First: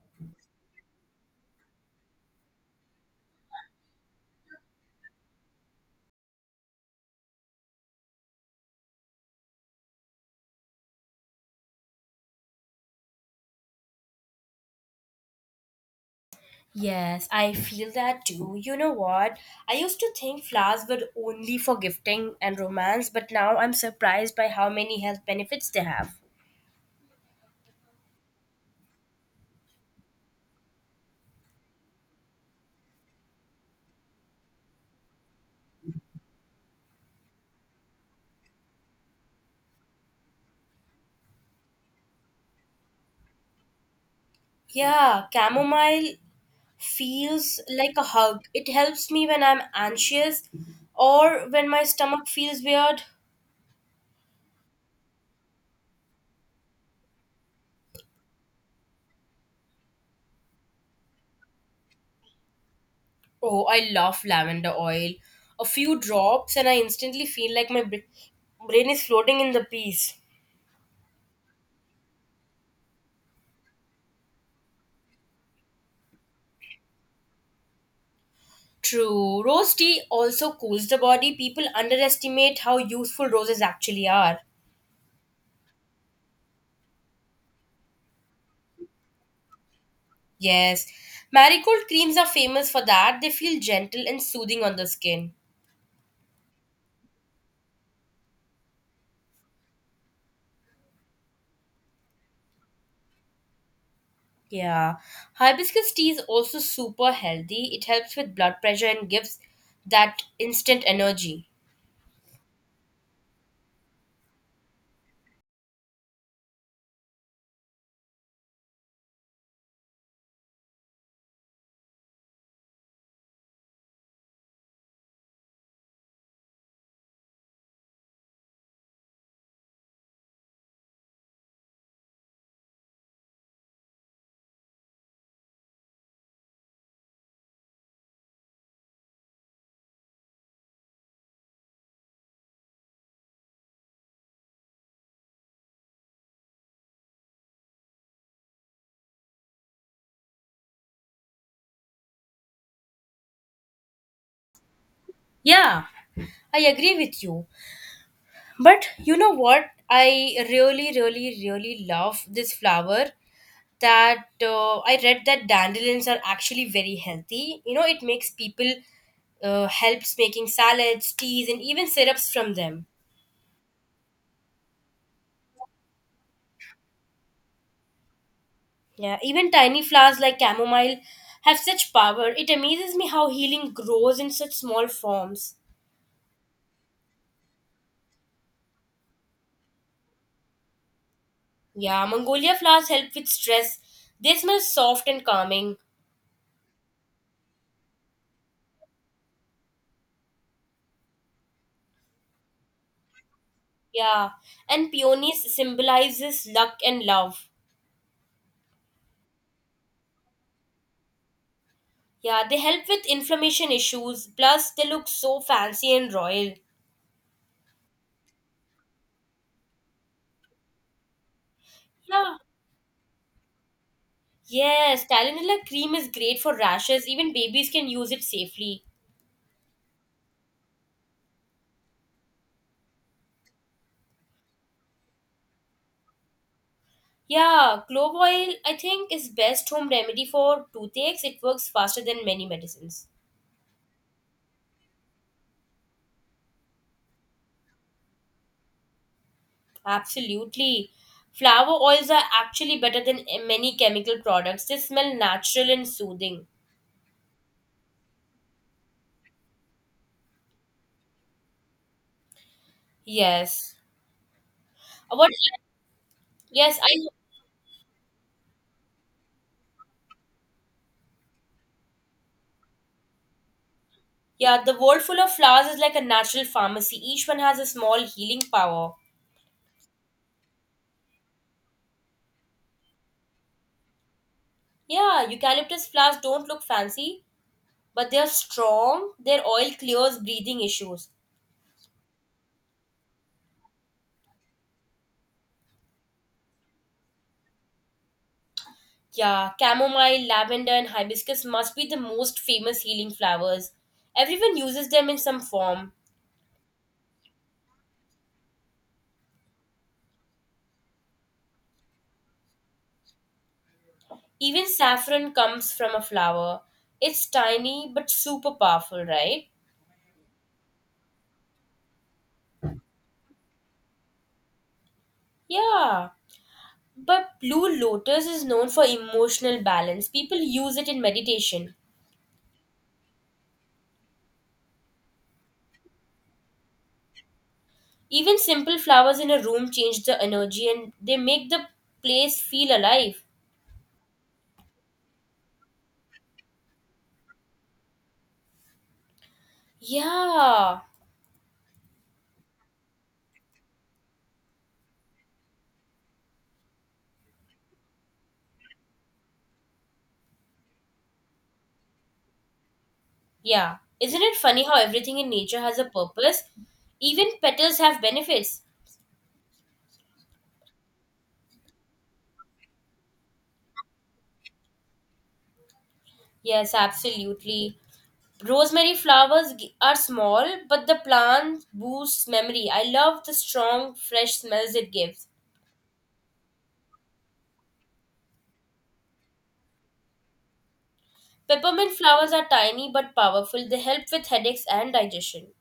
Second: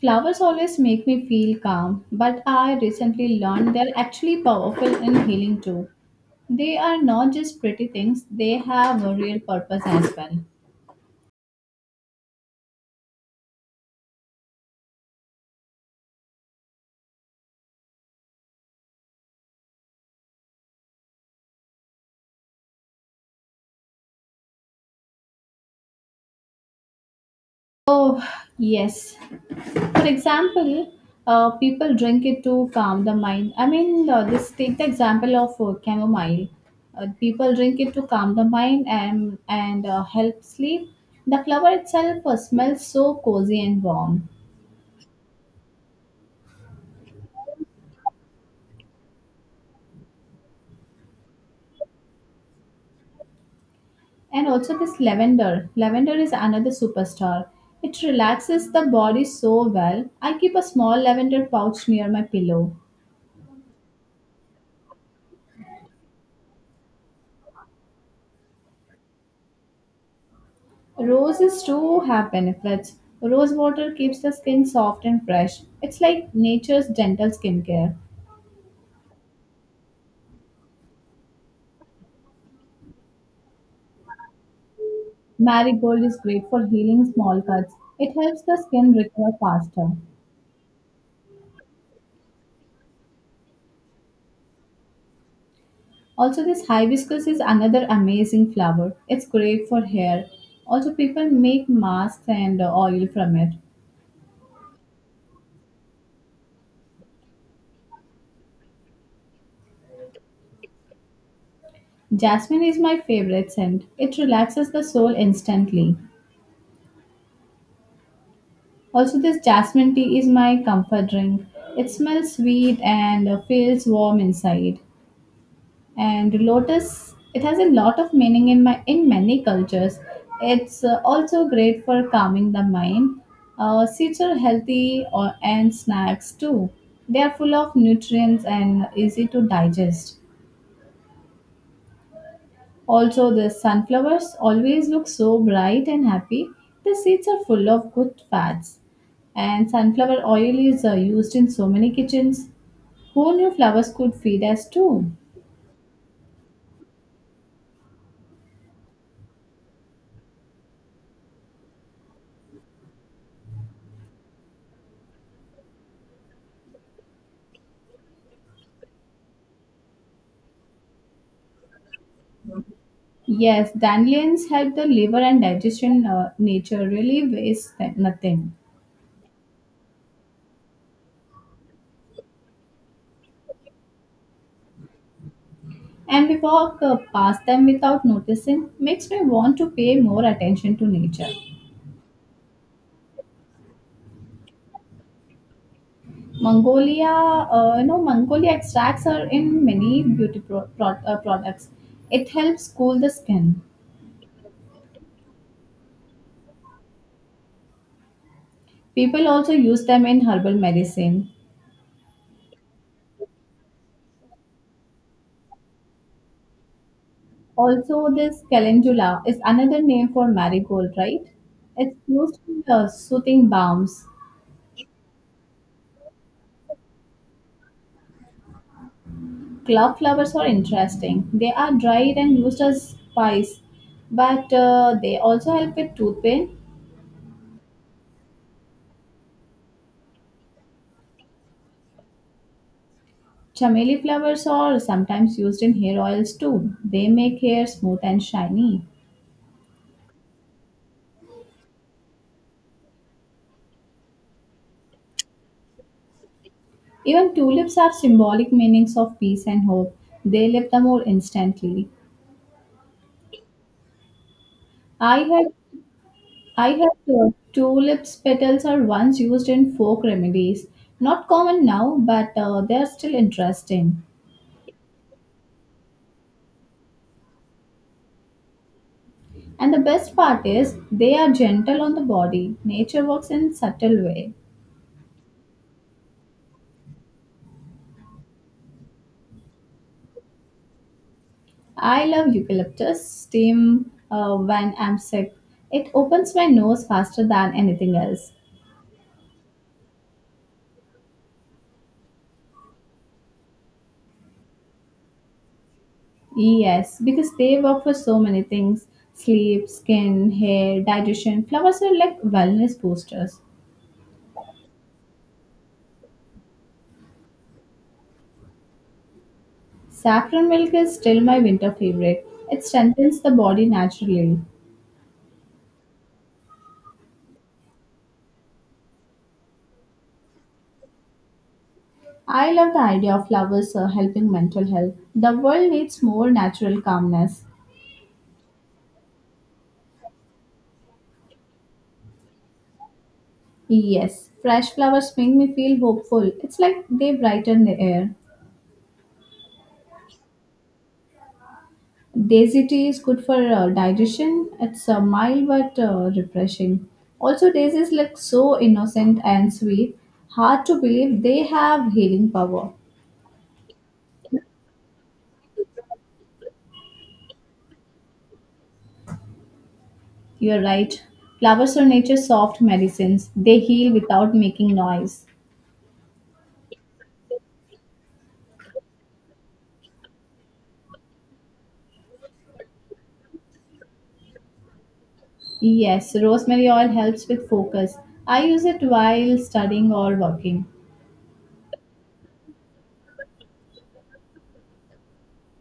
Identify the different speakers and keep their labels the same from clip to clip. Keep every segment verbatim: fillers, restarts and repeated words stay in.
Speaker 1: Flowers always make me feel calm, but I recently learned they're actually powerful in healing too. They are not just pretty things, they have a real purpose as well.
Speaker 2: Yes, I feel that too. You know what? I used to think flowers were only for gifting and romance, but now I'm surprised by how many health benefits they have.
Speaker 1: Oh, yes. For example, uh, people drink it to calm the mind. I mean, uh, this take the example of uh, chamomile. Uh, people drink it to calm the mind and and uh, help sleep. The flower itself uh, smells so cozy and warm.
Speaker 2: Yeah, chamomile feels like a hug. It helps me when I'm anxious or when my stomach feels weird.
Speaker 1: And also this lavender. Lavender is another superstar. It relaxes the body so well. I keep a small lavender pouch near my pillow.
Speaker 2: Oh, I love lavender oil. A few drops, and I instantly feel like my br- brain is floating in the peace.
Speaker 1: Roses too have benefits. Rose water keeps the skin soft and fresh. It's like nature's gentle skincare.
Speaker 2: True. Rose tea also cools the body. People underestimate how useful roses actually are.
Speaker 1: Marigold is great for healing small cuts. It helps the skin recover faster.
Speaker 2: Yes. Marigold creams are famous for that. They feel gentle and soothing on the skin.
Speaker 1: Also, this hibiscus is another amazing flower. It's great for hair. Also, people make masks and uh, oil from it.
Speaker 2: Yeah. Hibiscus tea is also super healthy. It helps with blood pressure and gives that instant energy.
Speaker 1: Jasmine is my favorite scent. It relaxes the soul instantly. Also, this jasmine tea is my comfort drink. It smells sweet and uh, feels warm inside. And lotus, it has a lot of meaning in my in many cultures. It's uh, also great for calming the mind. Uh, seeds are healthy or, and snacks too. They are full of nutrients and easy to digest. Also, the sunflowers always look so bright and happy. The seeds are full of good fats. And sunflower oil is uh, used in so many kitchens. Who knew flowers could feed us too?
Speaker 2: Yeah, I agree with you. But you know what? I really, really, really love this flower that uh, I read that dandelions are actually very healthy. You know, it makes people uh, helps making salads, teas, and even syrups from them.
Speaker 1: Yes, dandelions help the liver and digestion. Uh, nature really wastes th- nothing.
Speaker 2: Yeah, even tiny flowers like chamomile have such power. It amazes me how healing grows in such small forms.
Speaker 1: And we walk uh, past them without noticing, makes me want to pay more attention to nature.
Speaker 2: Yeah, Mongolia flowers help with stress. They smell soft and calming.
Speaker 1: Mongolia, uh, you know, Mongolia extracts are in many beauty pro- pro- uh, products. It helps cool the skin.
Speaker 2: Yeah, and peonies symbolizes luck and love.
Speaker 1: People also use them in herbal medicine.
Speaker 2: Yeah, they help with inflammation issues. Plus, they look so fancy and royal.
Speaker 1: Also, this calendula is another name for marigold, right? It's used
Speaker 2: Yeah.
Speaker 1: in uh, soothing balms.
Speaker 2: Yes, Tylenol cream is great for rashes. Even babies can use it safely.
Speaker 1: Clove flowers are interesting. They are dried and used as spice, but uh, they also help with tooth pain.
Speaker 2: Yeah, clove oil I think is best home remedy for toothaches. It works faster than many medicines.
Speaker 1: Chameli flowers are sometimes used in hair oils too. They make hair smooth and shiny.
Speaker 2: Absolutely. Flower oils are actually better than eh, many chemical products. They smell natural and soothing.
Speaker 1: Even tulips have symbolic meanings of peace and hope. They lift the mood instantly.
Speaker 2: Yes.
Speaker 1: I
Speaker 2: What?
Speaker 1: had I
Speaker 2: Yes,
Speaker 1: had
Speaker 2: I.
Speaker 1: uh, tulips petals are once used in folk remedies. Not common now, but uh, they are still interesting.
Speaker 2: Yeah, the world full of flowers is like a natural pharmacy. Each one has a small healing power.
Speaker 1: And the best part is they are gentle on the body. Nature works in subtle way.
Speaker 2: Yeah, eucalyptus flowers don't look fancy, but they're strong. Their oil clears breathing issues.
Speaker 1: I love eucalyptus steam uh, when I'm sick. It opens my nose faster than anything else.
Speaker 2: Yeah, chamomile, lavender, and hibiscus must be the most famous healing flowers. Everyone uses them in some form.
Speaker 1: Yes, because they work for so many things sleep, skin, hair, digestion. Flowers are like wellness boosters.
Speaker 2: Even saffron comes from a flower. It's tiny but super powerful, right?
Speaker 1: Saffron milk is still my winter favorite. It strengthens the body naturally.
Speaker 2: Yeah. But blue lotus is known for emotional balance. People use it in meditation.
Speaker 1: I love the idea of flowers uh, helping mental health. The world needs more natural calmness.
Speaker 2: Even simple flowers in a room change the energy and they make the place feel alive.
Speaker 1: Yes, fresh flowers make me feel hopeful. It's like they brighten the air.
Speaker 2: Yeah.
Speaker 1: Daisy tea is good for uh, digestion. It's uh, mild but uh, refreshing. Also, daisies look so innocent and sweet. Hard to believe they have healing power.
Speaker 2: Yeah. Isn't it funny how everything in nature has a purpose? Even petals have benefits.
Speaker 1: You're right. Flowers are nature's soft medicines. They heal without making noise.
Speaker 2: Yes, absolutely. Rosemary flowers g- are small, but the plant boosts memory. I love the strong, fresh smells it gives.
Speaker 1: Yes, rosemary oil helps with focus. I use it while studying or working.
Speaker 2: Peppermint flowers are tiny but powerful. They help with headaches and digestion.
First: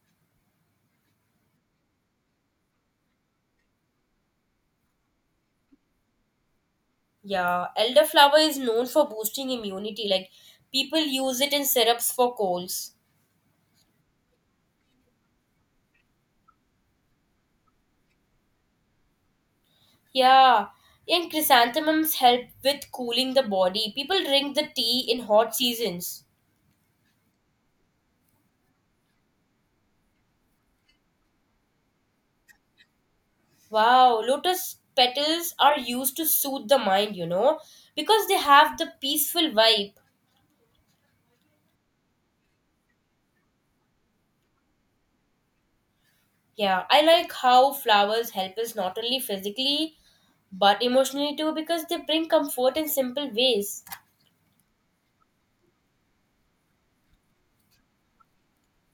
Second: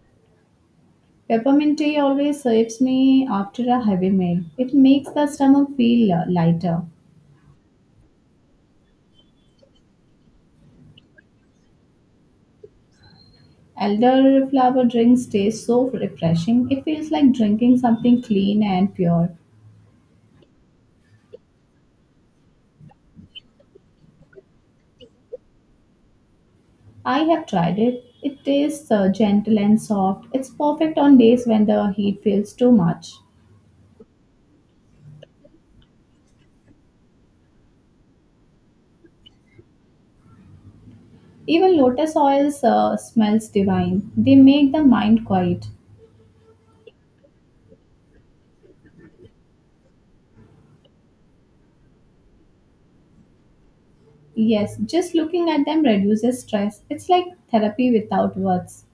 Speaker 1: Peppermint tea always serves me after a heavy meal. It makes the stomach feel uh, lighter.
Speaker 2: Yeah, elderflower is known for boosting immunity. Like, people use it in syrups for colds.
Speaker 1: Elderflower drinks taste so refreshing. It feels like drinking something clean and pure.
Speaker 2: Yeah, and chrysanthemums help with cooling the body. People drink the tea in hot seasons.
Speaker 1: I have tried it. It tastes uh, gentle and soft. It's perfect on days when the heat feels too much.
Speaker 2: Wow, lotus petals are used to soothe the mind, you know, because they have the peaceful vibe.
Speaker 1: Even lotus oils uh, smells divine. They make the mind quiet.
Speaker 2: Yeah, I like how flowers help us not only physically but emotionally too because they bring comfort in simple ways.
Speaker 1: Yes, just looking at them reduces stress. It's like therapy without words.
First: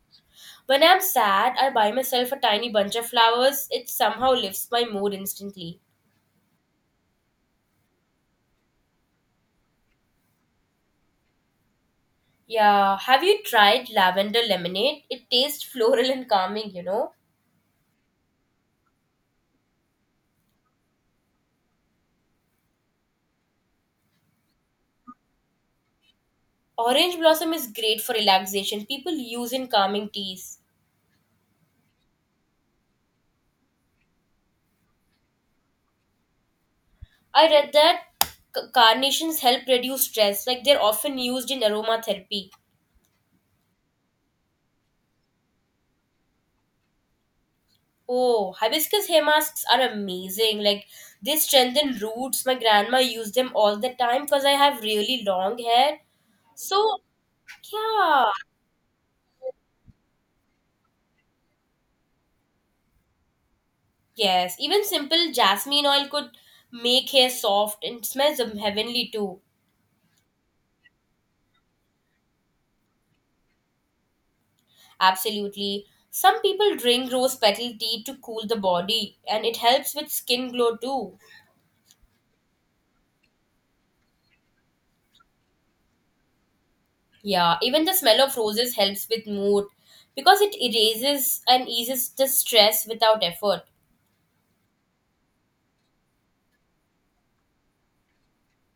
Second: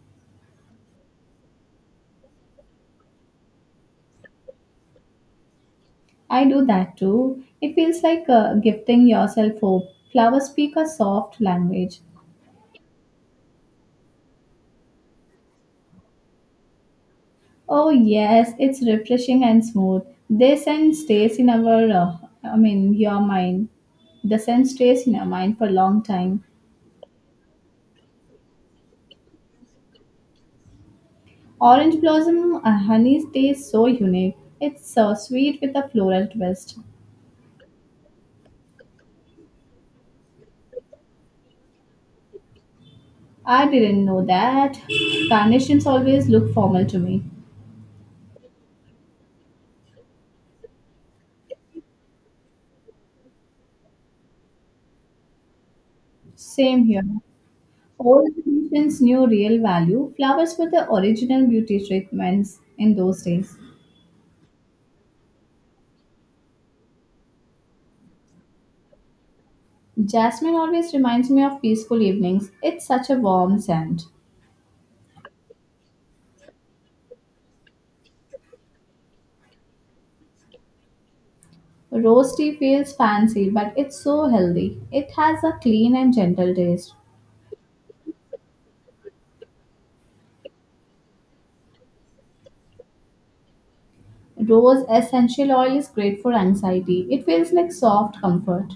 Speaker 2: When I'm sad, I buy myself a tiny bunch of flowers. It somehow lifts my mood instantly.
Speaker 1: I do that too. It feels like uh, gifting yourself hope. Flowers speak a soft language.
Speaker 2: Yeah, have you tried lavender lemonade? It tastes floral and calming, you know.
Speaker 1: Oh yes, it's refreshing and smooth. The scent stays in our, uh, I mean, your mind. The scent stays in our mind for a long time.
Speaker 2: Orange blossom is great for relaxation. People use in calming teas.
Speaker 1: Orange blossom uh, honey stays so unique. It's so sweet with a floral twist.
Speaker 2: I read that c- carnations help reduce stress, like they're often used in aromatherapy.
Speaker 1: I didn't know that. Carnations always look formal to me.
Speaker 2: Oh, hibiscus hair masks are amazing. Like they strengthen roots. My grandma used them all the time because I have really long hair.
Speaker 1: Same
Speaker 2: So,
Speaker 1: here.
Speaker 2: yeah,
Speaker 1: Old traditions knew real value. Flowers were the original beauty treatments in those days.
Speaker 2: yes, even simple jasmine oil could make hair soft and smells um, heavenly too.
Speaker 1: Jasmine always reminds me of peaceful evenings. It's such a warm scent.
Speaker 2: Absolutely. Some people drink rose petal tea to cool the body, and it helps with skin glow too.
Speaker 1: Rose tea feels fancy, but it's so healthy. It has a clean and gentle taste.
Speaker 2: Yeah, even the smell of roses helps with mood because it erases and eases the stress without effort.
Speaker 1: Rose essential oil is great for anxiety. It feels like soft comfort.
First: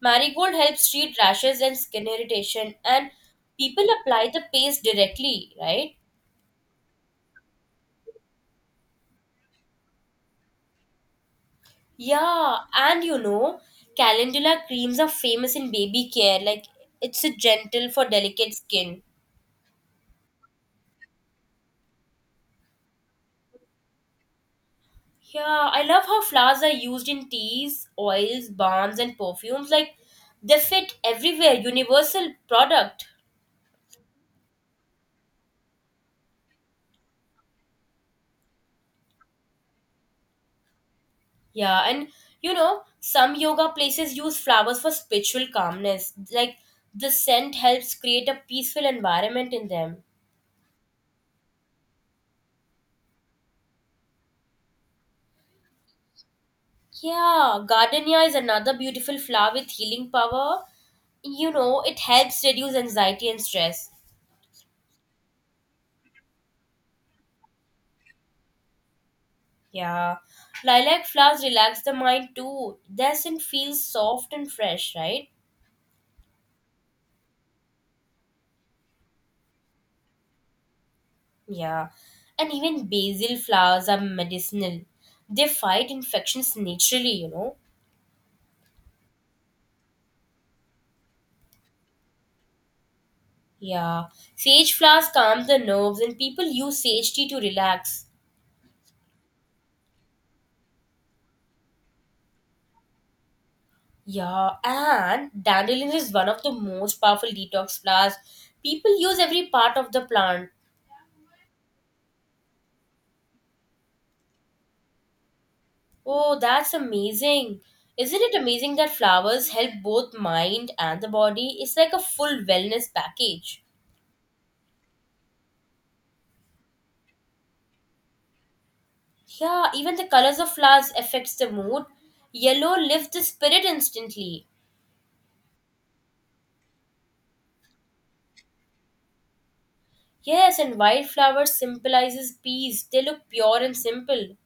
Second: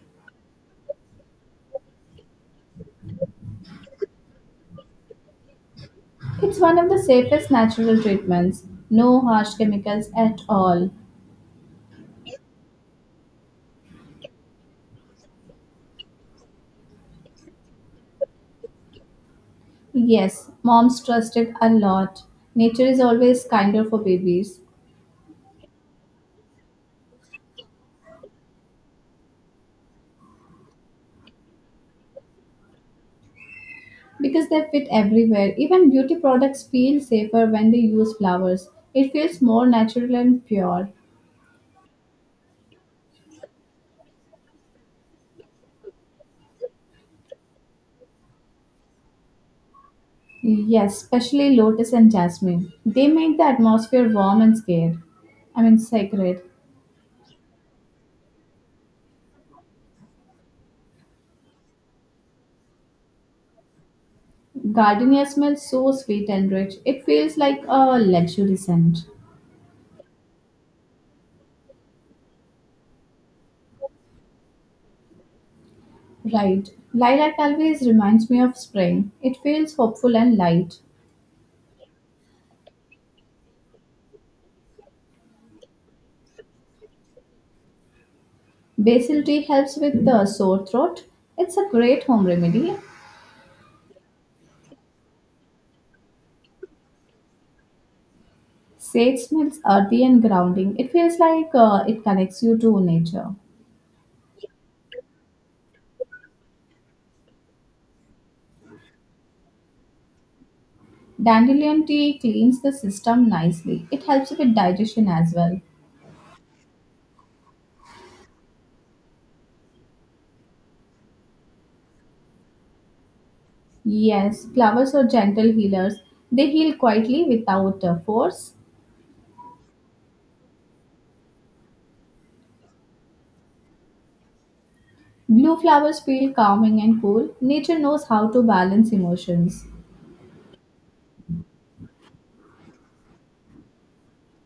Speaker 2: Marigold helps treat rashes and skin irritation, and people apply the paste directly, right?
Speaker 1: It's one of the safest natural treatments. No harsh chemicals at all.
Speaker 2: Yeah, and you know, calendula creams are famous in baby care, like it's a gentle for delicate skin.
Speaker 1: Yes, moms trust it a lot. Nature is always kinder for babies.
Speaker 2: Yeah, I love how flowers are used in teas, oils, balms, and perfumes. Like, they fit everywhere, universal product.
Speaker 1: Because they fit everywhere. Even beauty products feel safer when they use flowers. It feels more natural and pure.
Speaker 2: Yeah, and you know, some yoga places use flowers for spiritual calmness. Like, the scent helps create a peaceful environment in them.
Speaker 1: Yes, especially lotus and jasmine. They make the atmosphere warm and scared. I mean, sacred.
Speaker 2: Yeah, gardenia is another beautiful flower with healing power. You know, it helps reduce anxiety and stress.
Speaker 1: Gardenia smells so sweet and rich. It feels like a luxury scent.
Speaker 2: Yeah, lilac flowers relax the mind too. Their scent feels soft and fresh, right?
Speaker 1: Right. Lilac always reminds me of spring. It feels hopeful and light.
Speaker 2: Yeah, and even basil flowers are medicinal. They fight infections naturally, you know.
Speaker 1: Basil tea helps with the sore throat. It's a great home remedy.
Speaker 2: Yeah, sage flowers calm the nerves, and people use sage tea to relax.
Speaker 1: Sage smells earthy and grounding. It feels like uh, it connects you to nature.
Speaker 2: Yeah, and dandelion is one of the most powerful detox flowers. People use every part of the plant.
Speaker 1: Dandelion tea cleans the system nicely. It helps with digestion as well.
Speaker 2: Oh, that's amazing. Isn't it amazing that flowers help both mind and the body? It's like a full wellness package.
Speaker 1: Yes, flowers are gentle healers. They heal quietly without uh, force.
Speaker 2: Yeah, even the colors of flowers affects the mood. Yellow lifts the spirit instantly.
Speaker 1: Blue flowers feel calming and cool. Nature knows how to balance emotions.
Speaker 2: Yes, and white flowers symbolizes peace. They look pure and simple.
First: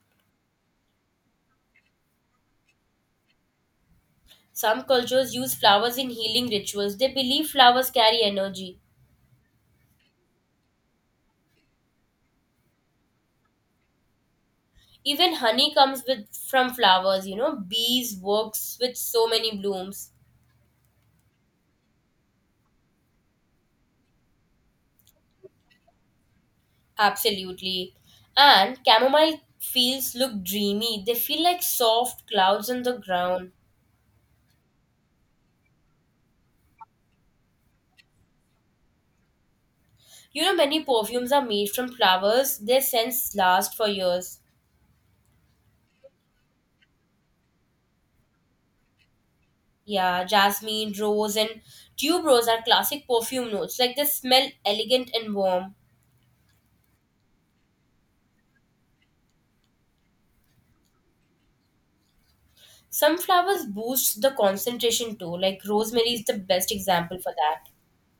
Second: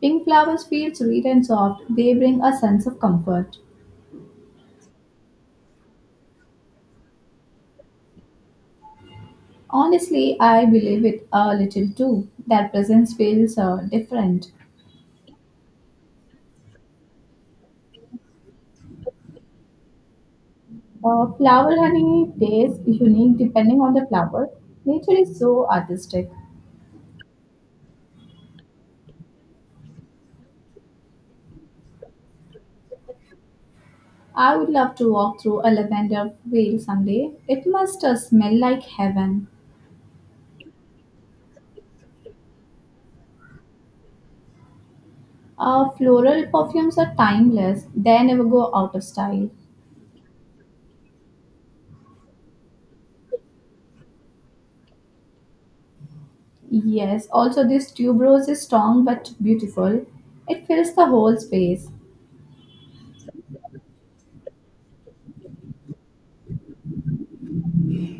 Speaker 1: Pink flowers feel sweet and soft. They bring a sense of comfort.
Speaker 2: Some cultures use flowers in healing rituals. They believe flowers carry energy.
Speaker 1: Honestly, I believe it a little too. Their presence feels uh, different.
Speaker 2: Even honey comes with from flowers, you know. Bees works with so many blooms.
Speaker 1: Uh, flower honey tastes unique depending on the flower. Nature is so artistic.
Speaker 2: Absolutely. And chamomile fields look dreamy. They feel like soft clouds on the ground.
Speaker 1: I would love to walk through a lavender field someday. It must uh, smell like heaven.
Speaker 2: You know, many perfumes are made from flowers. Their scents last for years.
Speaker 1: Uh, floral perfumes are timeless, they never go out of style.
Speaker 2: Yeah, jasmine, rose, and tuberose are classic perfume notes. Like they smell elegant and warm.
Speaker 1: Yes, also, this tuberose is strong but beautiful. It fills the whole space.
Speaker 2: Some flowers boost the concentration too. Like rosemary is the best example for that.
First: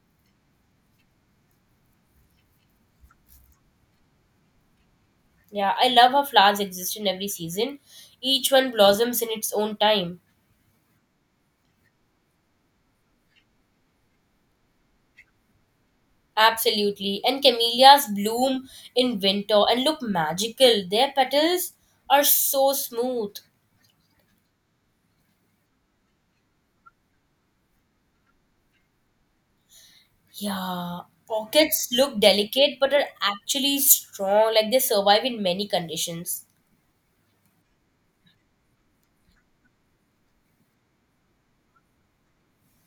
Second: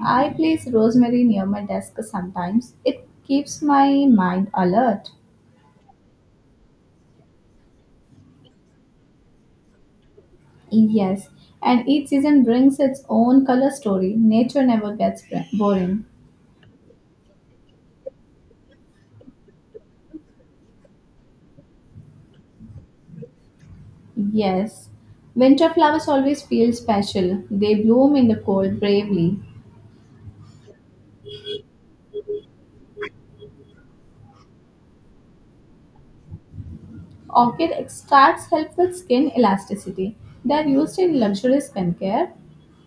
Speaker 1: I place rosemary near my desk sometimes. It keeps my mind alert.
Speaker 2: Yeah, I love how flowers exist in every season. Each one blossoms in its own time.
Speaker 1: Yes, and each season brings its own color story. Nature never gets bra- boring.
Speaker 2: Absolutely. And camellias bloom in winter and look magical. Their petals are so smooth.
Speaker 1: Yes, winter flowers always feel special. They bloom in the cold bravely.
Speaker 2: Yeah, orchids look delicate but are actually strong, like they survive in many conditions.
Speaker 1: Orchid extracts help with skin elasticity. They are used in luxury skincare.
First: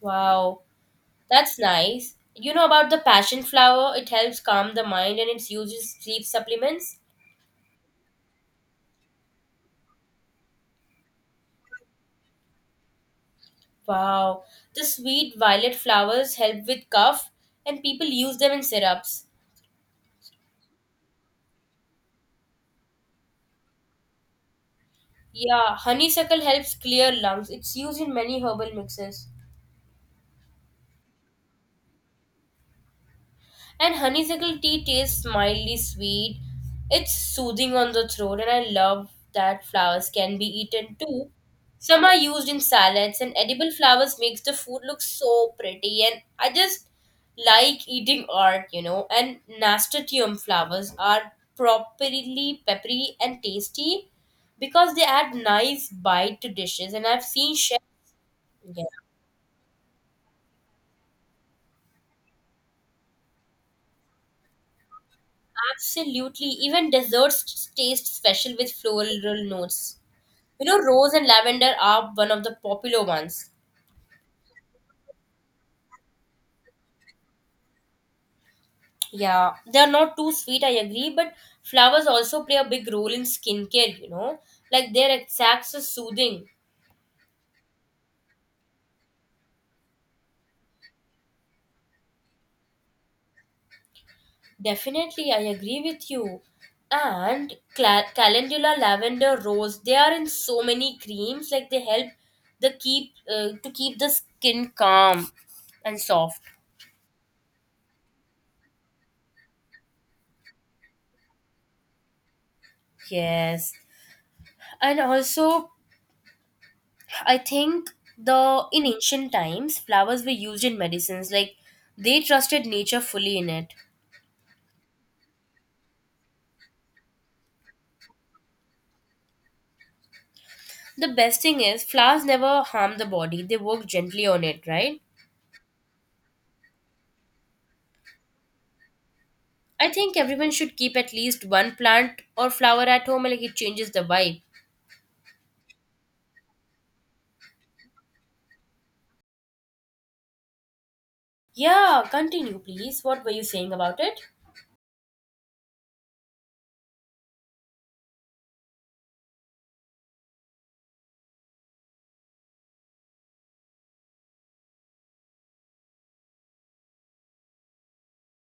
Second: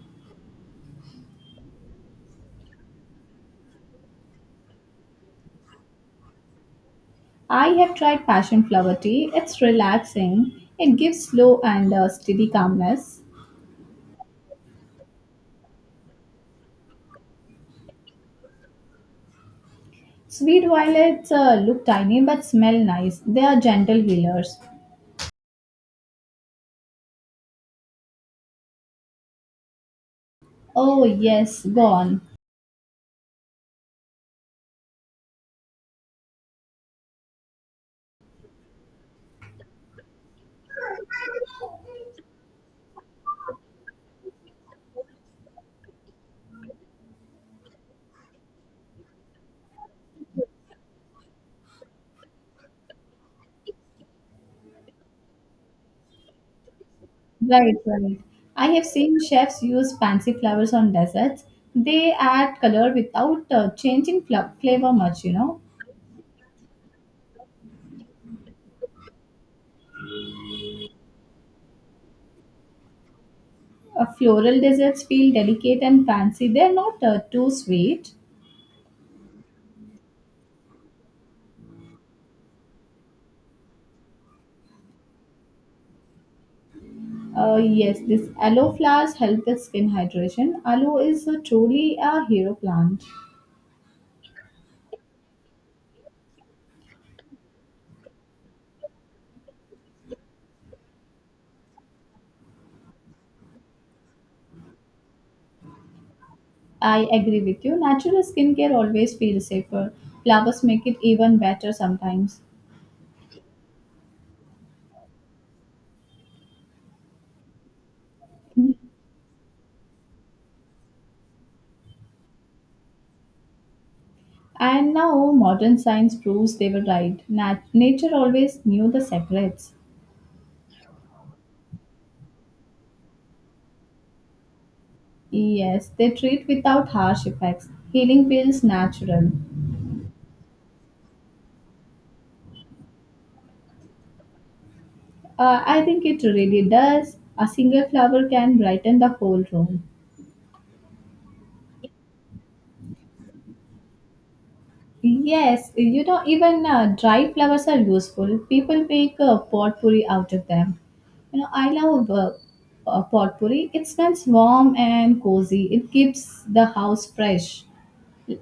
Speaker 2: Wow, that's nice. You know about the passion flower? It helps calm the mind and it's used in sleep supplements.
Speaker 1: I have tried passion flower tea. It's relaxing. It gives slow and uh, steady calmness.
Speaker 2: Wow, the sweet violet flowers help with cough and people use them in syrups.
Speaker 1: Sweet violets uh, look tiny but smell nice. They are gentle healers.
Speaker 2: Yeah, honeysuckle helps clear lungs. It's used in many herbal mixes.
Speaker 1: Oh yes, go on.
Speaker 2: And honeysuckle tea tastes mildly sweet. It's soothing on the throat, and I love that flowers can be eaten too. Some are used in salads, and edible flowers makes the food look so pretty. And I just like eating art, you know. And nasturtium flowers are properly peppery and tasty because they add nice bite to dishes. And I've seen
Speaker 1: Right,
Speaker 2: chefs,
Speaker 1: right. I
Speaker 2: yeah,
Speaker 1: have seen chefs use fancy flowers on desserts. They add color without uh, changing fla- flavor much, you know.
Speaker 2: absolutely, even desserts taste special with floral notes. You know, rose and lavender are one of the popular ones.
Speaker 1: Uh, floral desserts feel delicate and fancy. They're not uh, too sweet.
Speaker 2: Yeah. They are not too sweet, I agree, but flowers also play a big role in skincare, you know. Like their exacts are soothing.
Speaker 1: Uh, yes, this aloe flowers help with skin hydration. Aloe is uh, truly a hero plant.
Speaker 2: Definitely, I agree with you. And cla- calendula, lavender, rose, they are in so many creams. Like they help the keep uh, to keep the skin calm and soft.
Speaker 1: I agree with you. Natural skincare always feels safer. Flowers make it even better sometimes.
Speaker 2: Yes. And also I think the in ancient times, flowers were used in medicines, like they trusted nature fully in it.
Speaker 1: And now modern science proves they were right. Nat- nature always knew the secrets.
Speaker 2: The best thing is flowers never harm the body, they work gently on it, right?
Speaker 1: Yes, they treat without harsh effects. Healing feels natural.
Speaker 2: I think everyone should keep at least one plant or flower at home, like it changes the vibe.
Speaker 1: Uh, I think it really does. A single flower can brighten the whole room.
Speaker 2: Yeah, continue please. What were you saying about it?
Speaker 1: Yes, you know, even uh, dried flowers are useful. People make uh, potpourri out of them. You know, I love uh, uh, potpourri. It smells warm and cozy. It keeps the house fresh.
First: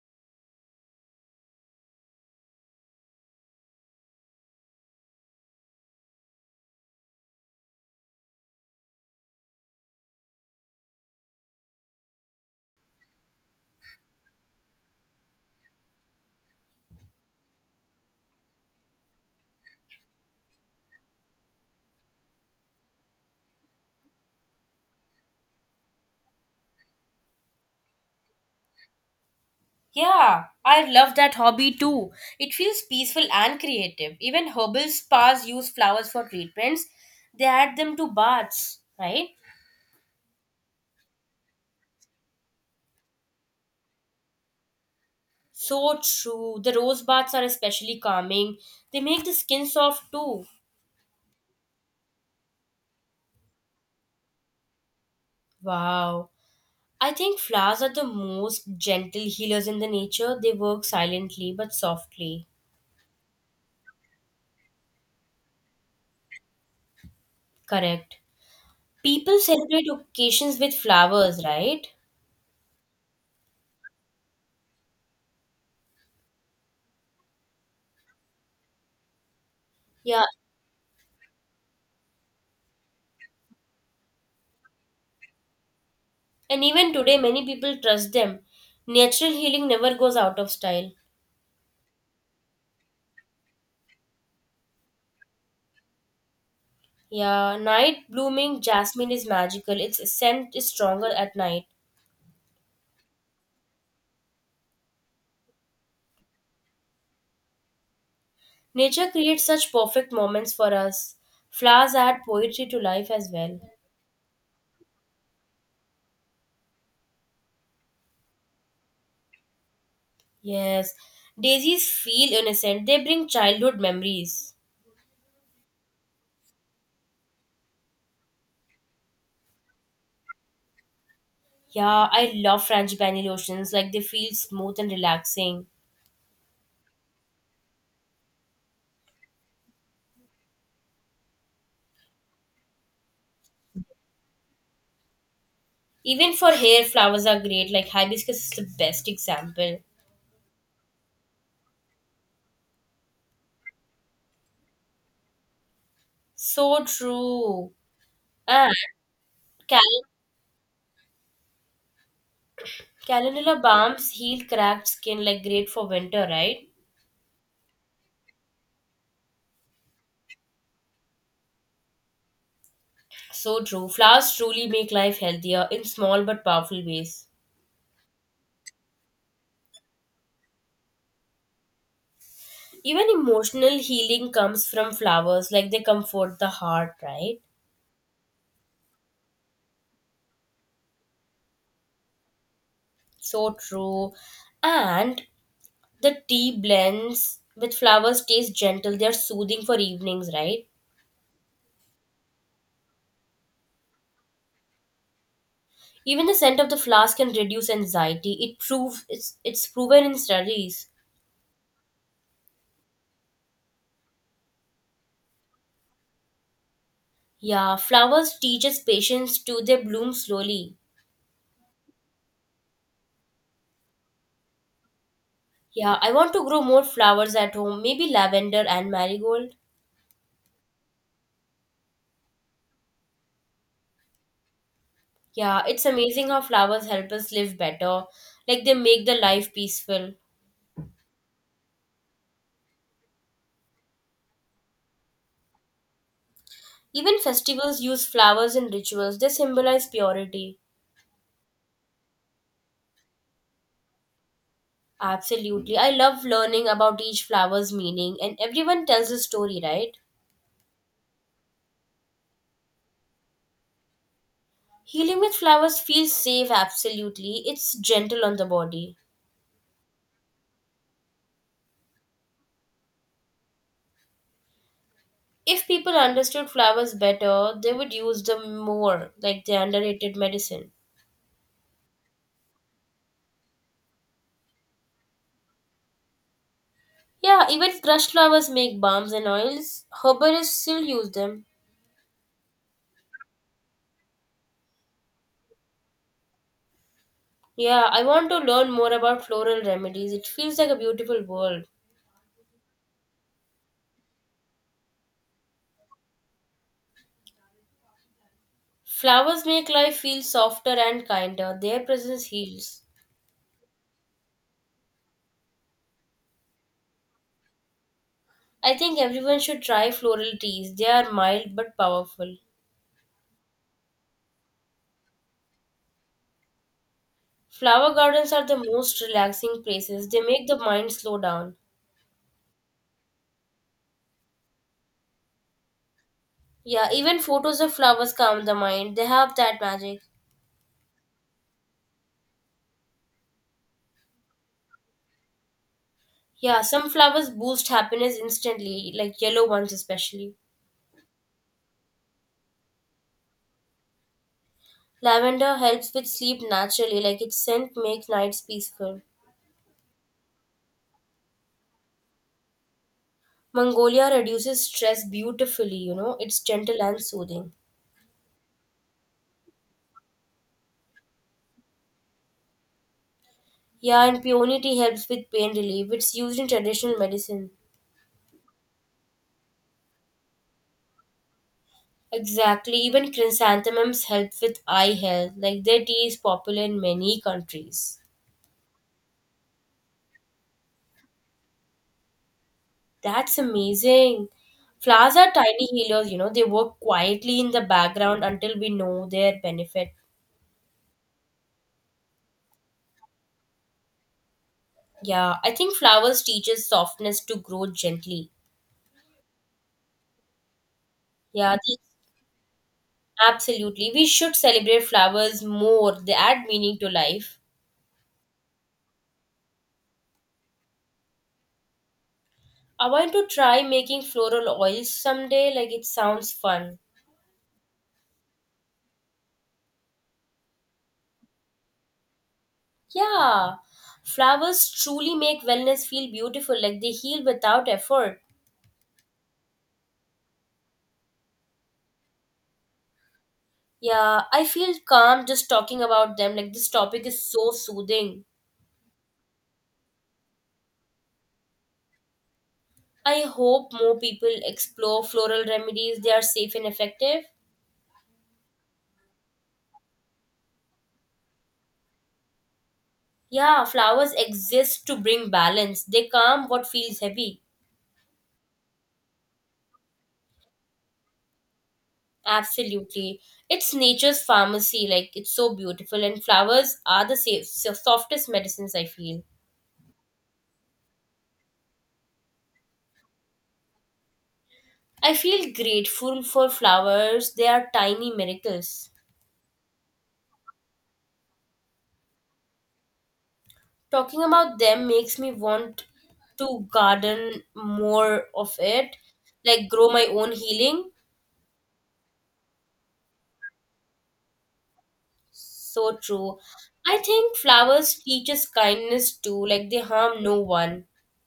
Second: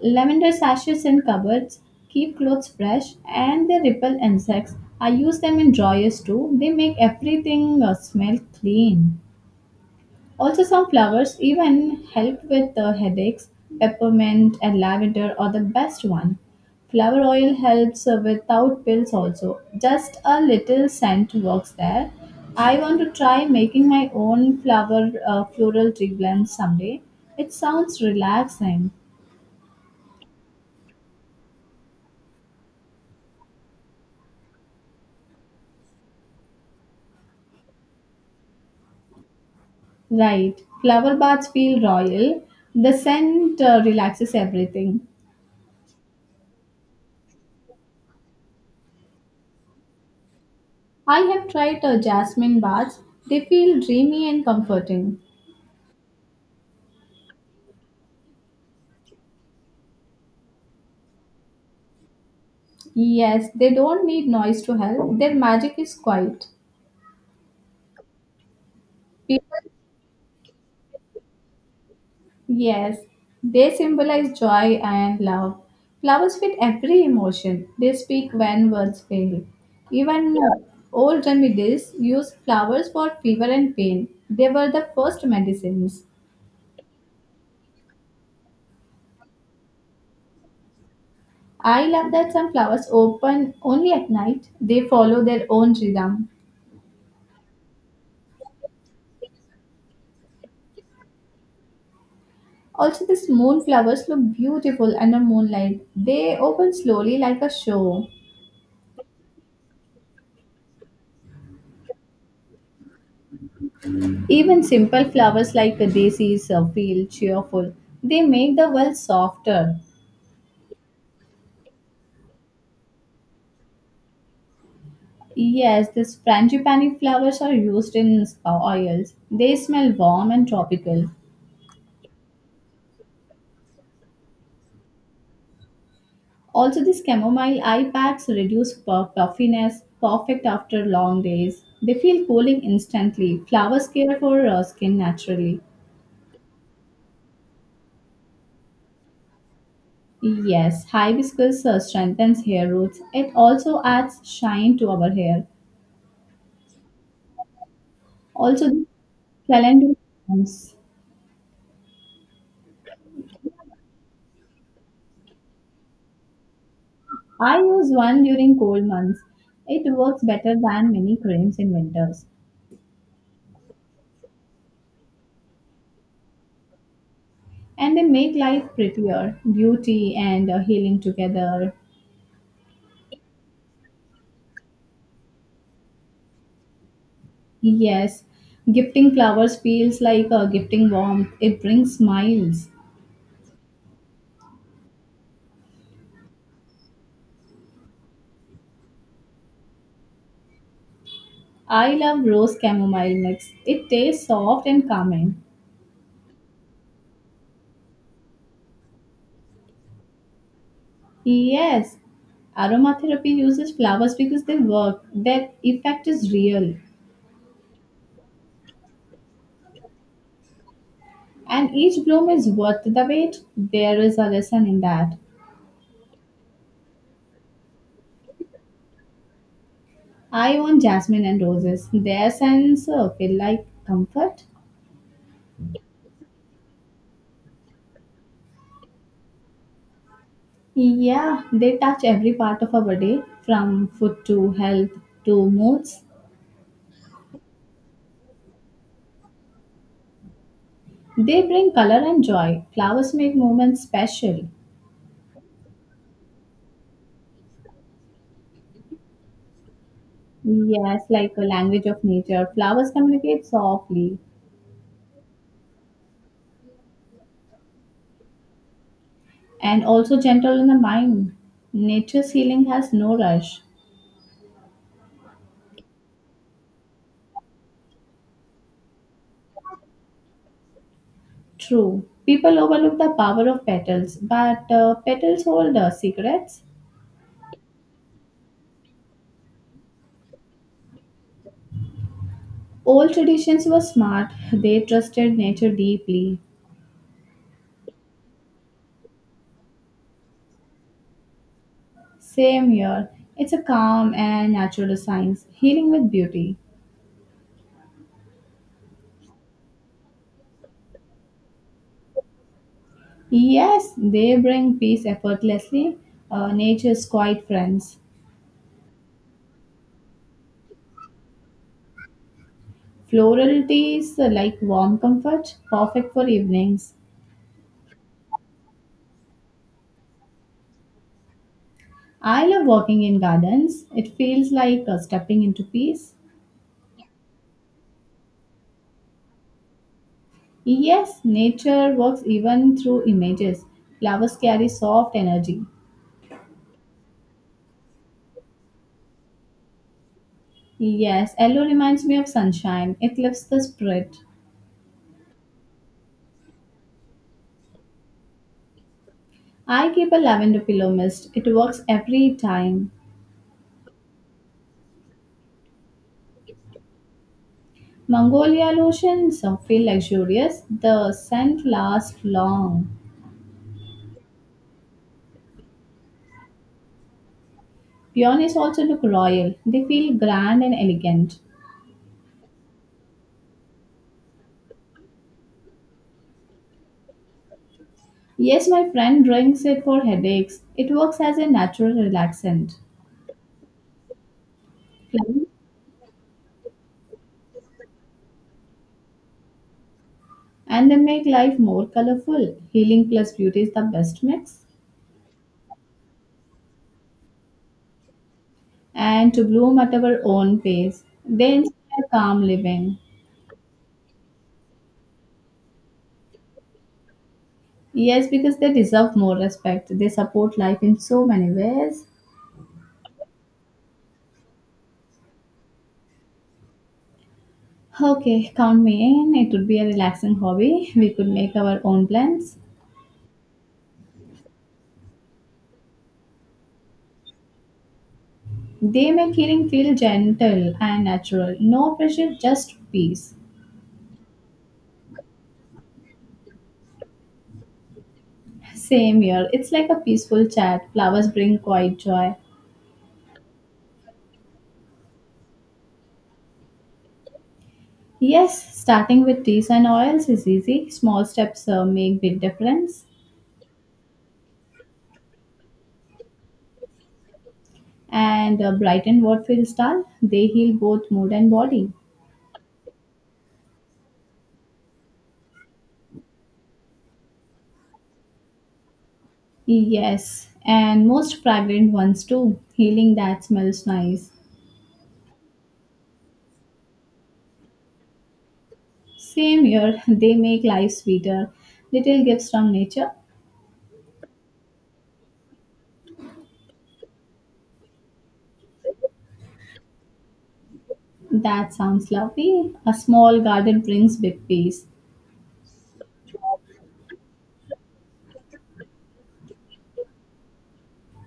Speaker 1: Lavender sachets in cupboards keep clothes fresh and they repel insects. I use them in dryers too. They make everything uh, smell clean. Also, some flowers even help with the headaches. Peppermint and lavender are the best one. Flower oil helps uh, without pills also. Just a little scent works there. I want to try making my own flower uh, floral tree blend someday. It sounds relaxing.
Speaker 2: Yeah, I love that hobby too. It feels peaceful and creative. Even herbal spas use flowers for treatments. They add them to baths, right?
Speaker 1: Right. Flower baths feel royal. The scent uh, relaxes everything.
Speaker 2: So true. The rose baths are especially calming. They make the skin soft too.
Speaker 1: I have tried uh, jasmine baths. They feel dreamy and comforting.
Speaker 2: Wow. I think flowers are the most gentle healers in the nature. They work silently but softly.
Speaker 1: Yes, they don't need noise to help. Their magic is quiet.
Speaker 2: Correct. People
Speaker 1: People,
Speaker 2: celebrate occasions with flowers, right?
Speaker 1: yes, they symbolize joy and love. Flowers fit every emotion. They speak when words fail.
Speaker 2: Yeah.
Speaker 1: Even uh, old remedies used flowers for fever and pain. They were the first medicines.
Speaker 2: And even today, many people trust them. Natural healing never goes out of style.
Speaker 1: I love that some flowers open only at night. They follow their own rhythm.
Speaker 2: Yeah. Night blooming jasmine is magical. Its scent is stronger at night.
Speaker 1: Also, these moon flowers look beautiful under moonlight. They open slowly like a show.
Speaker 2: Nature creates such perfect moments for us. Flowers add poetry to life as well.
Speaker 1: Even simple flowers like daisies uh, feel cheerful. They make the world softer.
Speaker 2: Yes, daisies feel innocent. They bring childhood memories.
Speaker 1: Yes, these frangipani flowers are used in spa oils. They smell warm and tropical.
Speaker 2: Yeah, I love frangipani lotions. Like they feel smooth and relaxing.
Speaker 1: Also, these chamomile eye packs reduce pu- puffiness, perfect after long days. They feel cooling instantly. Flowers care for uh, skin naturally.
Speaker 2: Even for hair, flowers are great. Like hibiscus is the best example.
Speaker 1: Yes, hibiscus uh, strengthens hair roots. It also adds shine to our hair.
Speaker 2: So true.
Speaker 1: Also,
Speaker 2: And
Speaker 1: the calendula
Speaker 2: cal-
Speaker 1: balms.
Speaker 2: calendula balms heal cracked skin. Like great for winter, right?
Speaker 1: I use one during cold months. It works better than many creams in winters.
Speaker 2: So true. Flowers truly make life healthier in small but powerful ways.
Speaker 1: And they make life prettier, beauty and uh, healing together.
Speaker 2: Even emotional healing comes from flowers, like they comfort the heart, right?
Speaker 1: Yes, gifting flowers feels like a gifting warmth. It brings smiles.
Speaker 2: So true. And the tea blends with flowers taste gentle. They are soothing for evenings, right?
Speaker 1: I love rose chamomile mix. It tastes soft and calming.
Speaker 2: Even the scent of the flowers can reduce anxiety. It proves it's it's proven in studies.
Speaker 1: Yes, aromatherapy uses flowers because they work. Their effect is real.
Speaker 2: Yeah, flowers teaches patience too. They bloom slowly.
Speaker 1: And each bloom is worth the wait. There is a lesson in that.
Speaker 2: Yeah, I want to grow more flowers at home, maybe lavender and marigold.
Speaker 1: I want jasmine and roses. Their scents uh, feel like comfort.
Speaker 2: Yeah, it's amazing how flowers help us live better. Like they make the life peaceful.
Speaker 1: Yeah, they touch every part of our day from food to health to moods.
Speaker 2: Even festivals use flowers in rituals. They symbolize purity.
Speaker 1: They bring color and joy. Flowers make moments special.
Speaker 2: Absolutely. I love learning about each flower's meaning and everyone tells a story, right?
Speaker 1: Yes, like a language of nature. Flowers communicate softly
Speaker 2: Healing with flowers feels safe, absolutely. It's gentle on the body.
Speaker 1: and also gentle in the mind. Nature's healing has no rush.
Speaker 2: If people understood flowers better, they would use them more, like the underrated medicine.
Speaker 1: True. People overlook the power of petals, but uh, petals hold uh, secrets.
Speaker 2: Yeah, even crushed flowers make balms and oils. Herbalists still use them.
Speaker 1: Old traditions were smart, they trusted nature deeply.
Speaker 2: Yeah, I want to learn more about floral remedies. It feels like a beautiful world.
Speaker 1: Same here. It's a calm and natural science, healing with beauty.
Speaker 2: Flowers make life feel softer and kinder. Their presence heals.
Speaker 1: Yes, they bring peace effortlessly. Uh, nature's quiet friends.
Speaker 2: I think everyone should try floral teas. They are mild but powerful.
Speaker 1: Floral teas uh, like warm comfort, perfect for evenings.
Speaker 2: Flower gardens are the most relaxing places. They make the mind slow down.
Speaker 1: I love walking in gardens. It feels like uh, stepping into peace.
Speaker 2: Yeah, even photos of flowers calm the mind. They have that magic.
Speaker 1: Yes, nature works even through images. Flowers carry soft energy.
Speaker 2: Yeah, some flowers boost happiness instantly, like yellow ones especially.
Speaker 1: Yes, yellow reminds me of sunshine. It lifts the spirit.
Speaker 2: Lavender helps with sleep naturally, like its scent makes nights peaceful.
Speaker 1: I keep a lavender pillow mist. It works every time.
Speaker 2: Mongolia reduces stress beautifully, you know, it's gentle and soothing.
Speaker 1: Mongolian oceans uh, feel luxurious. The scent lasts long.
Speaker 2: Yeah, and peony helps with pain relief. It's used in traditional medicine.
Speaker 1: Peonies also look royal. They feel grand and elegant.
Speaker 2: Exactly, even chrysanthemums help with eye health. Like their tea is popular in many countries.
Speaker 1: Yes, my friend drinks it for headaches. It works as a natural relaxant.
Speaker 2: That's amazing. Flowers are
Speaker 1: Plants
Speaker 2: tiny healers, you know, they work quietly in the background until we know their benefit.
Speaker 1: and they make life more colorful. Healing plus beauty is the best mix.
Speaker 2: Yeah, I think flowers teaches softness to grow gently.
Speaker 1: And to bloom at our own pace. They
Speaker 2: Yeah, they
Speaker 1: inspire calm living.
Speaker 2: Absolutely. We should celebrate flowers more. They add meaning to life.
Speaker 1: Yes, because they deserve more respect. They support life in so many ways.
Speaker 2: I want to try making floral oils someday. Like, it sounds fun.
Speaker 1: Okay, count me in. It would be a relaxing hobby. We could make our own plans.
Speaker 2: Yeah. Flowers truly make wellness feel beautiful. Like, they heal without effort.
Speaker 1: They make healing feel gentle and natural. No pressure, just peace.
Speaker 2: Yeah. I feel calm just talking about them. Like, this topic is so soothing.
Speaker 1: Same here. It's like a peaceful chat. Flowers bring quiet joy.
Speaker 2: I hope more people explore floral remedies. They are safe and effective.
Speaker 1: Yes, starting with teas and oils is easy. Small steps uh, make big difference.
Speaker 2: Yeah. Flowers exist to bring balance, they calm what feels heavy.
Speaker 1: And uh, brighten what feels dull. They heal both mood and body.
Speaker 2: Absolutely. It's nature's pharmacy, like it's so beautiful, and flowers are the safe, so- softest medicines, I feel.
Speaker 1: Yes, and most fragrant ones too. Healing that smells nice.
Speaker 2: I feel grateful for flowers, they are tiny miracles.
Speaker 1: Same here, they make life sweeter. Little gifts from nature.
Speaker 2: Talking about them makes me want to garden more of it, like grow my own healing.
Speaker 1: That sounds lovely. A small garden brings big peace.
Speaker 2: So true. I think flowers teach us kindness too, like they harm no one.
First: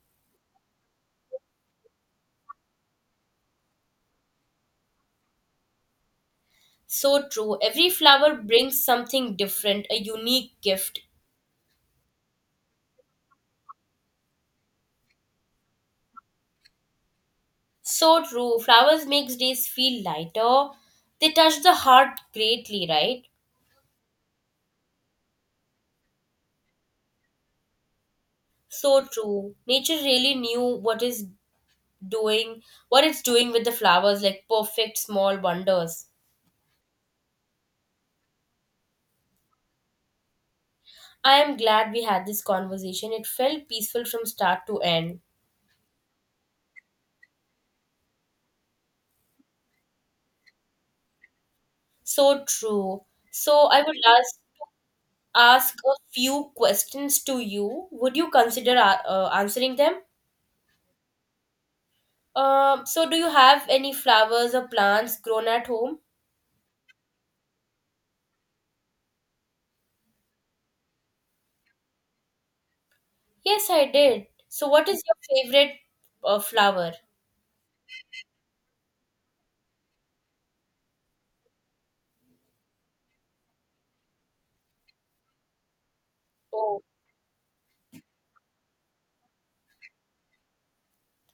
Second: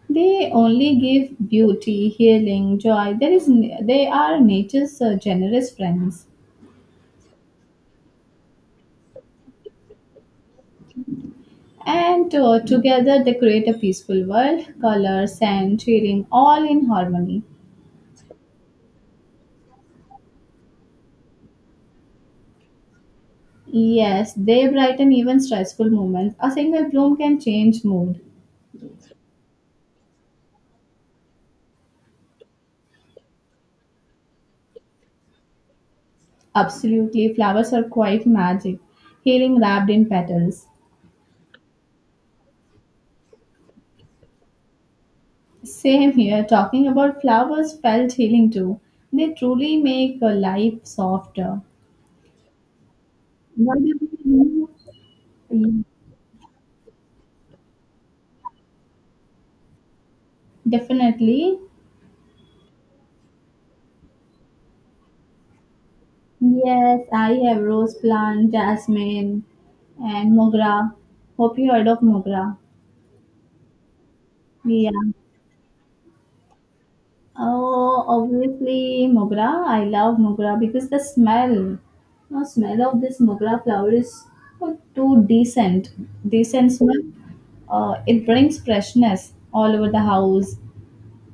Speaker 1: They only give beauty, healing, joy. There is, they are nature's uh, generous friends.
Speaker 2: So true. Every flower brings something different, a unique gift.
Speaker 1: And uh, together they create a peaceful world, color, sand, shading, all in harmony.
Speaker 2: So true. Flowers makes days feel lighter. They touch the heart greatly, right?
Speaker 1: Yes, they brighten even stressful moments. A single bloom can change mood.
Speaker 2: So true. Nature really knew what is doing, what it's doing with the flowers, like perfect small wonders.
Speaker 1: Absolutely, flowers are quite magic, healing wrapped in petals.
Speaker 2: I am glad we had this conversation. It felt peaceful from start to end.
Speaker 1: Same here, talking about flowers felt healing too. They truly make a life softer.
Speaker 2: So true. So
Speaker 1: What
Speaker 2: I would
Speaker 1: about
Speaker 2: ask
Speaker 1: you? Yeah,
Speaker 2: ask a few questions to you. Would you consider uh, uh, answering them?
Speaker 1: definitely.
Speaker 2: Um, so do you have any flowers or plants grown at home?
Speaker 1: Yes, I have rose plant, jasmine, and mogra. Hope you heard of mogra.
Speaker 2: Yes, I did. So, what
Speaker 1: Yeah.
Speaker 2: is your favorite uh, flower?
Speaker 1: Oh, obviously mogra. I love mogra because the smell, the smell of this mogra flower is uh, too decent, decent
Speaker 2: Oh,
Speaker 1: smell. Uh, it brings freshness all over the house.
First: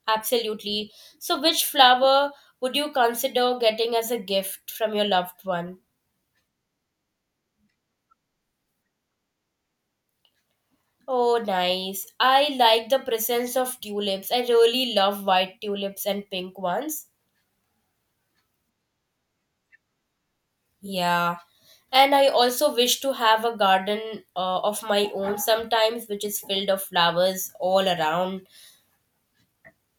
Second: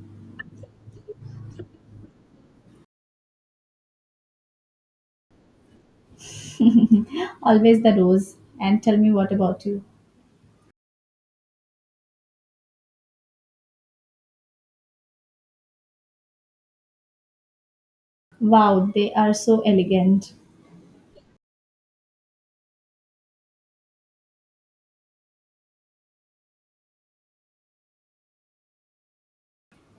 Speaker 2: absolutely. So, which flower would you consider getting as a gift from your loved one?
Speaker 1: Always the rose. And tell me what about you?
Speaker 2: Oh, nice. I like the presence of tulips. I really love white tulips and pink ones.
Speaker 1: Wow, they are so elegant.
Speaker 2: Yeah. And I also wish to have a garden uh, of my own sometimes, which is filled of flowers all around.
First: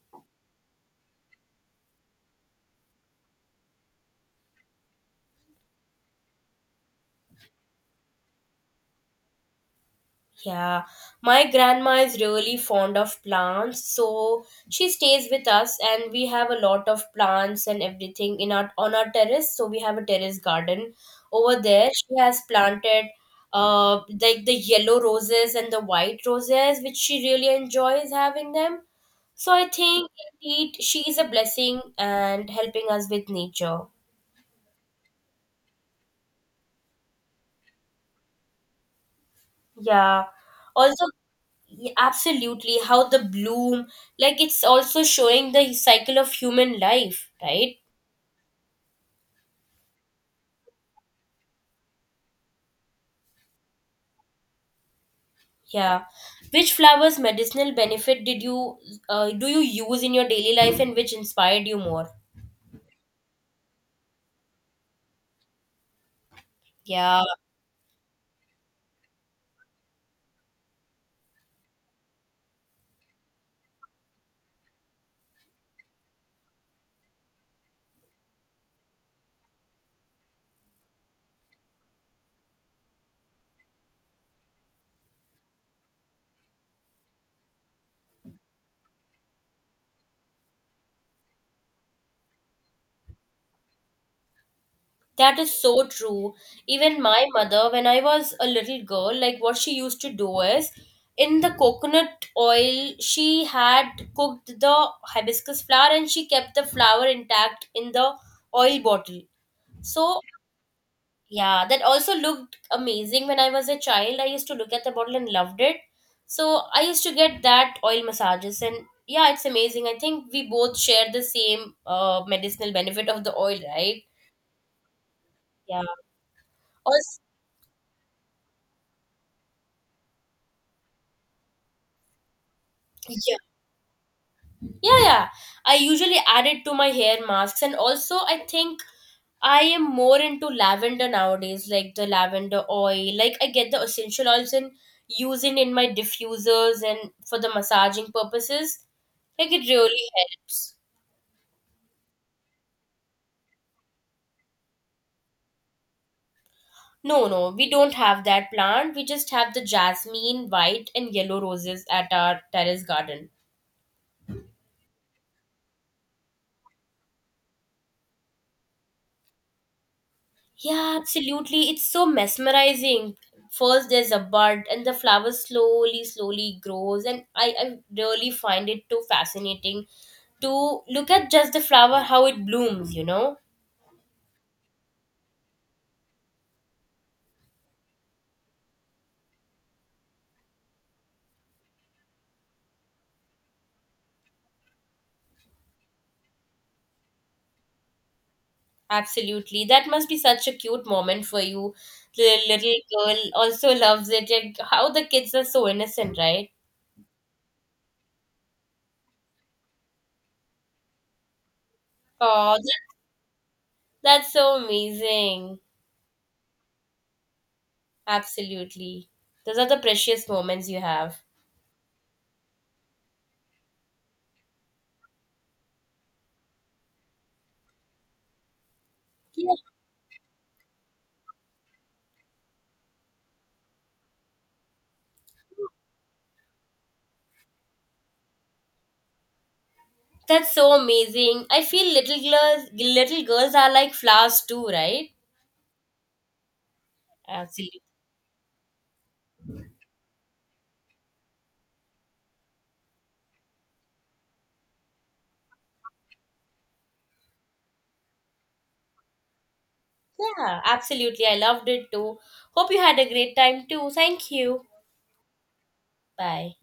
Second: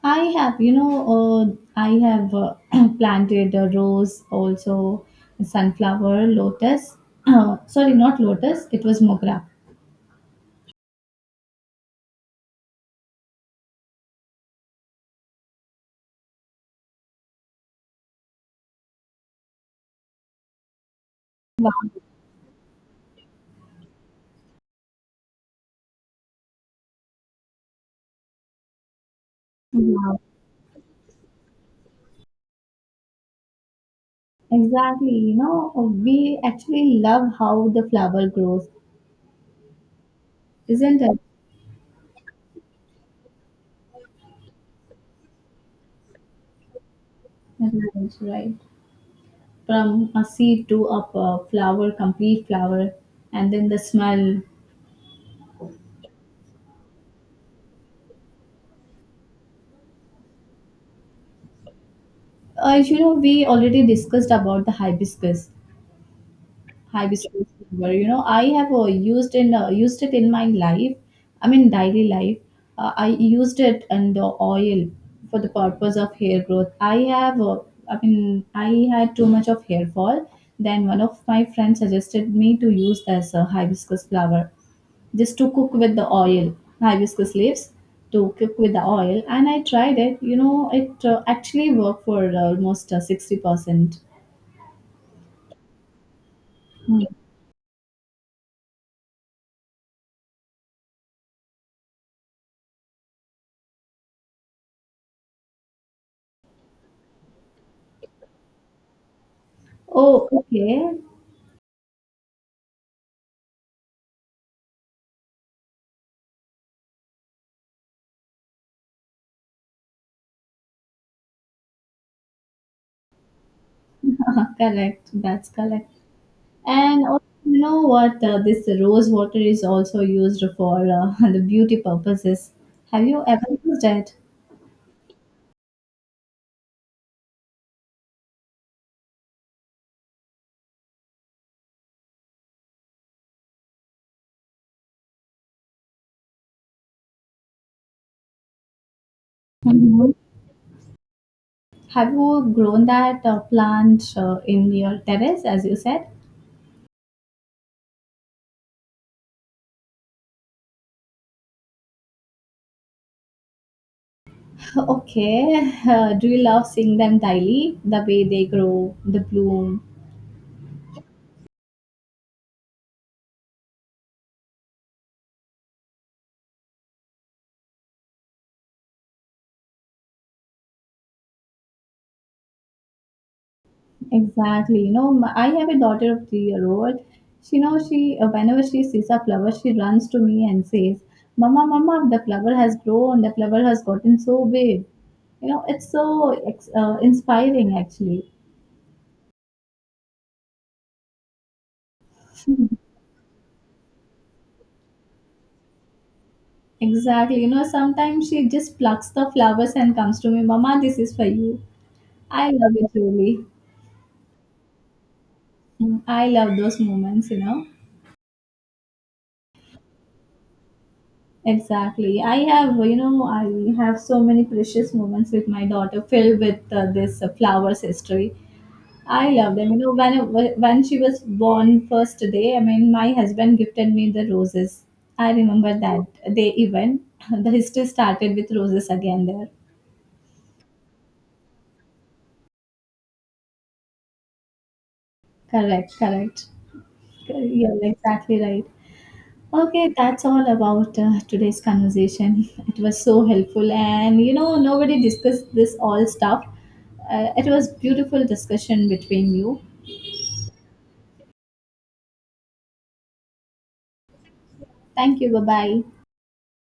Speaker 1: I have, you know, uh, I have uh, planted a rose, also sunflower, lotus. Sorry, not lotus. It was mogra.
Speaker 2: Yeah, my grandma is really fond of plants, so she stays with us, and we have a lot of plants and everything in our on our terrace. So we have a terrace garden over there. She has planted uh like the yellow roses and the white roses, which she really enjoys having them. So I think
Speaker 1: Wow.
Speaker 2: indeed she is a blessing and helping us with nature.
Speaker 1: Exactly. You know, we actually love how the flower grows,
Speaker 2: Yeah.
Speaker 1: isn't
Speaker 2: Also,
Speaker 1: it?
Speaker 2: yeah, absolutely. How the bloom, like it's also showing the cycle of human life, right?
Speaker 1: That's right. From a seed to a p- flower, complete flower, and then the smell.
Speaker 2: Yeah. Which flowers' medicinal benefit did you uh, do you use in your daily life, and which inspired you more?
Speaker 1: Uh, you know, we already discussed about the hibiscus.
Speaker 2: Yeah,
Speaker 1: Hibiscus flower, you know, I have uh, used in uh, used it in my life, I mean daily life. Uh, i used it in the oil for the purpose of hair growth. I have uh, i mean i had too much of hair fall. Then one of my friends suggested me to use as a hibiscus flower, just to cook with the oil, hibiscus leaves, to cook with the oil, and I tried it. You know, it uh, actually worked for almost uh, sixty percent.
Speaker 2: that is so true. Even
Speaker 1: Hmm.
Speaker 2: my mother, when I was a little girl, like what she used to do is in the coconut oil, she had cooked the hibiscus flower and she kept the flower intact in the oil bottle.
Speaker 1: Oh,
Speaker 2: So
Speaker 1: okay.
Speaker 2: yeah, that also looked amazing when I was a child. I used to look at the bottle and loved it. So I used to get that oil massages, and yeah, it's amazing. I think we both share the same uh, medicinal benefit of the oil, right?
Speaker 1: Uh, correct. That's
Speaker 2: Yeah.
Speaker 1: correct. And
Speaker 2: Also,
Speaker 1: also, you know what? Uh, this rose water is also used for uh, the beauty purposes. Have you
Speaker 2: yeah,
Speaker 1: ever used it?
Speaker 2: yeah, yeah. I usually add it to my hair masks, and also I think I am more into lavender nowadays, like the lavender oil. Like I get the essential oils and use it in my diffusers and for the massaging purposes. Like it really
Speaker 1: Mhm.
Speaker 2: helps.
Speaker 1: Have you grown that uh, plant uh, in your terrace, as you said?
Speaker 2: No, no, we don't have that plant. We just have the jasmine, white and yellow roses at our terrace garden.
Speaker 1: Okay. Uh, do you love seeing them daily? The way they grow, the bloom,
Speaker 2: Yeah, absolutely. It's so mesmerizing. First there's a bud and the flower slowly, slowly grows and I, I really find it too fascinating to look at just the flower, how it blooms, you know?
Speaker 1: exactly. You know, my, I have a daughter of three year old. She knows she uh, whenever she sees a flower, she runs to me and says, "Mama, mama, the flower has grown. The flower has gotten so big." You know, it's so ex- uh, inspiring actually.
Speaker 2: Absolutely. That must be such a cute moment for you. The little girl also loves it and how the kids are so innocent, right?
Speaker 1: Exactly. You know, sometimes she just plucks the flowers and comes to me, "Mama, this is for you." I
Speaker 2: Oh,
Speaker 1: love
Speaker 2: that,
Speaker 1: it really.
Speaker 2: that's so amazing.
Speaker 1: Mm, I love those moments. You know.
Speaker 2: Absolutely. Those are the precious moments you have.
Speaker 1: Exactly. I have, you know, I have so many precious moments with my daughter filled with uh, this uh, flowers history. I love them. You know, when when she was born first day, I mean, my husband gifted me the roses. I remember that day even. The history started with roses again there.
Speaker 2: That's so amazing. I feel little girls little girls are like flowers too, right?
Speaker 1: Correct, correct. You're
Speaker 2: Absolutely.
Speaker 1: exactly right. Okay, that's all about uh, today's conversation. It was so helpful, and you know, nobody discussed this all stuff. Uh, it was beautiful discussion between you.
Speaker 2: Yeah, absolutely. I loved it too. Hope you had a great time too. Thank you.
Speaker 1: Thank you. Bye bye.
Speaker 2: Bye.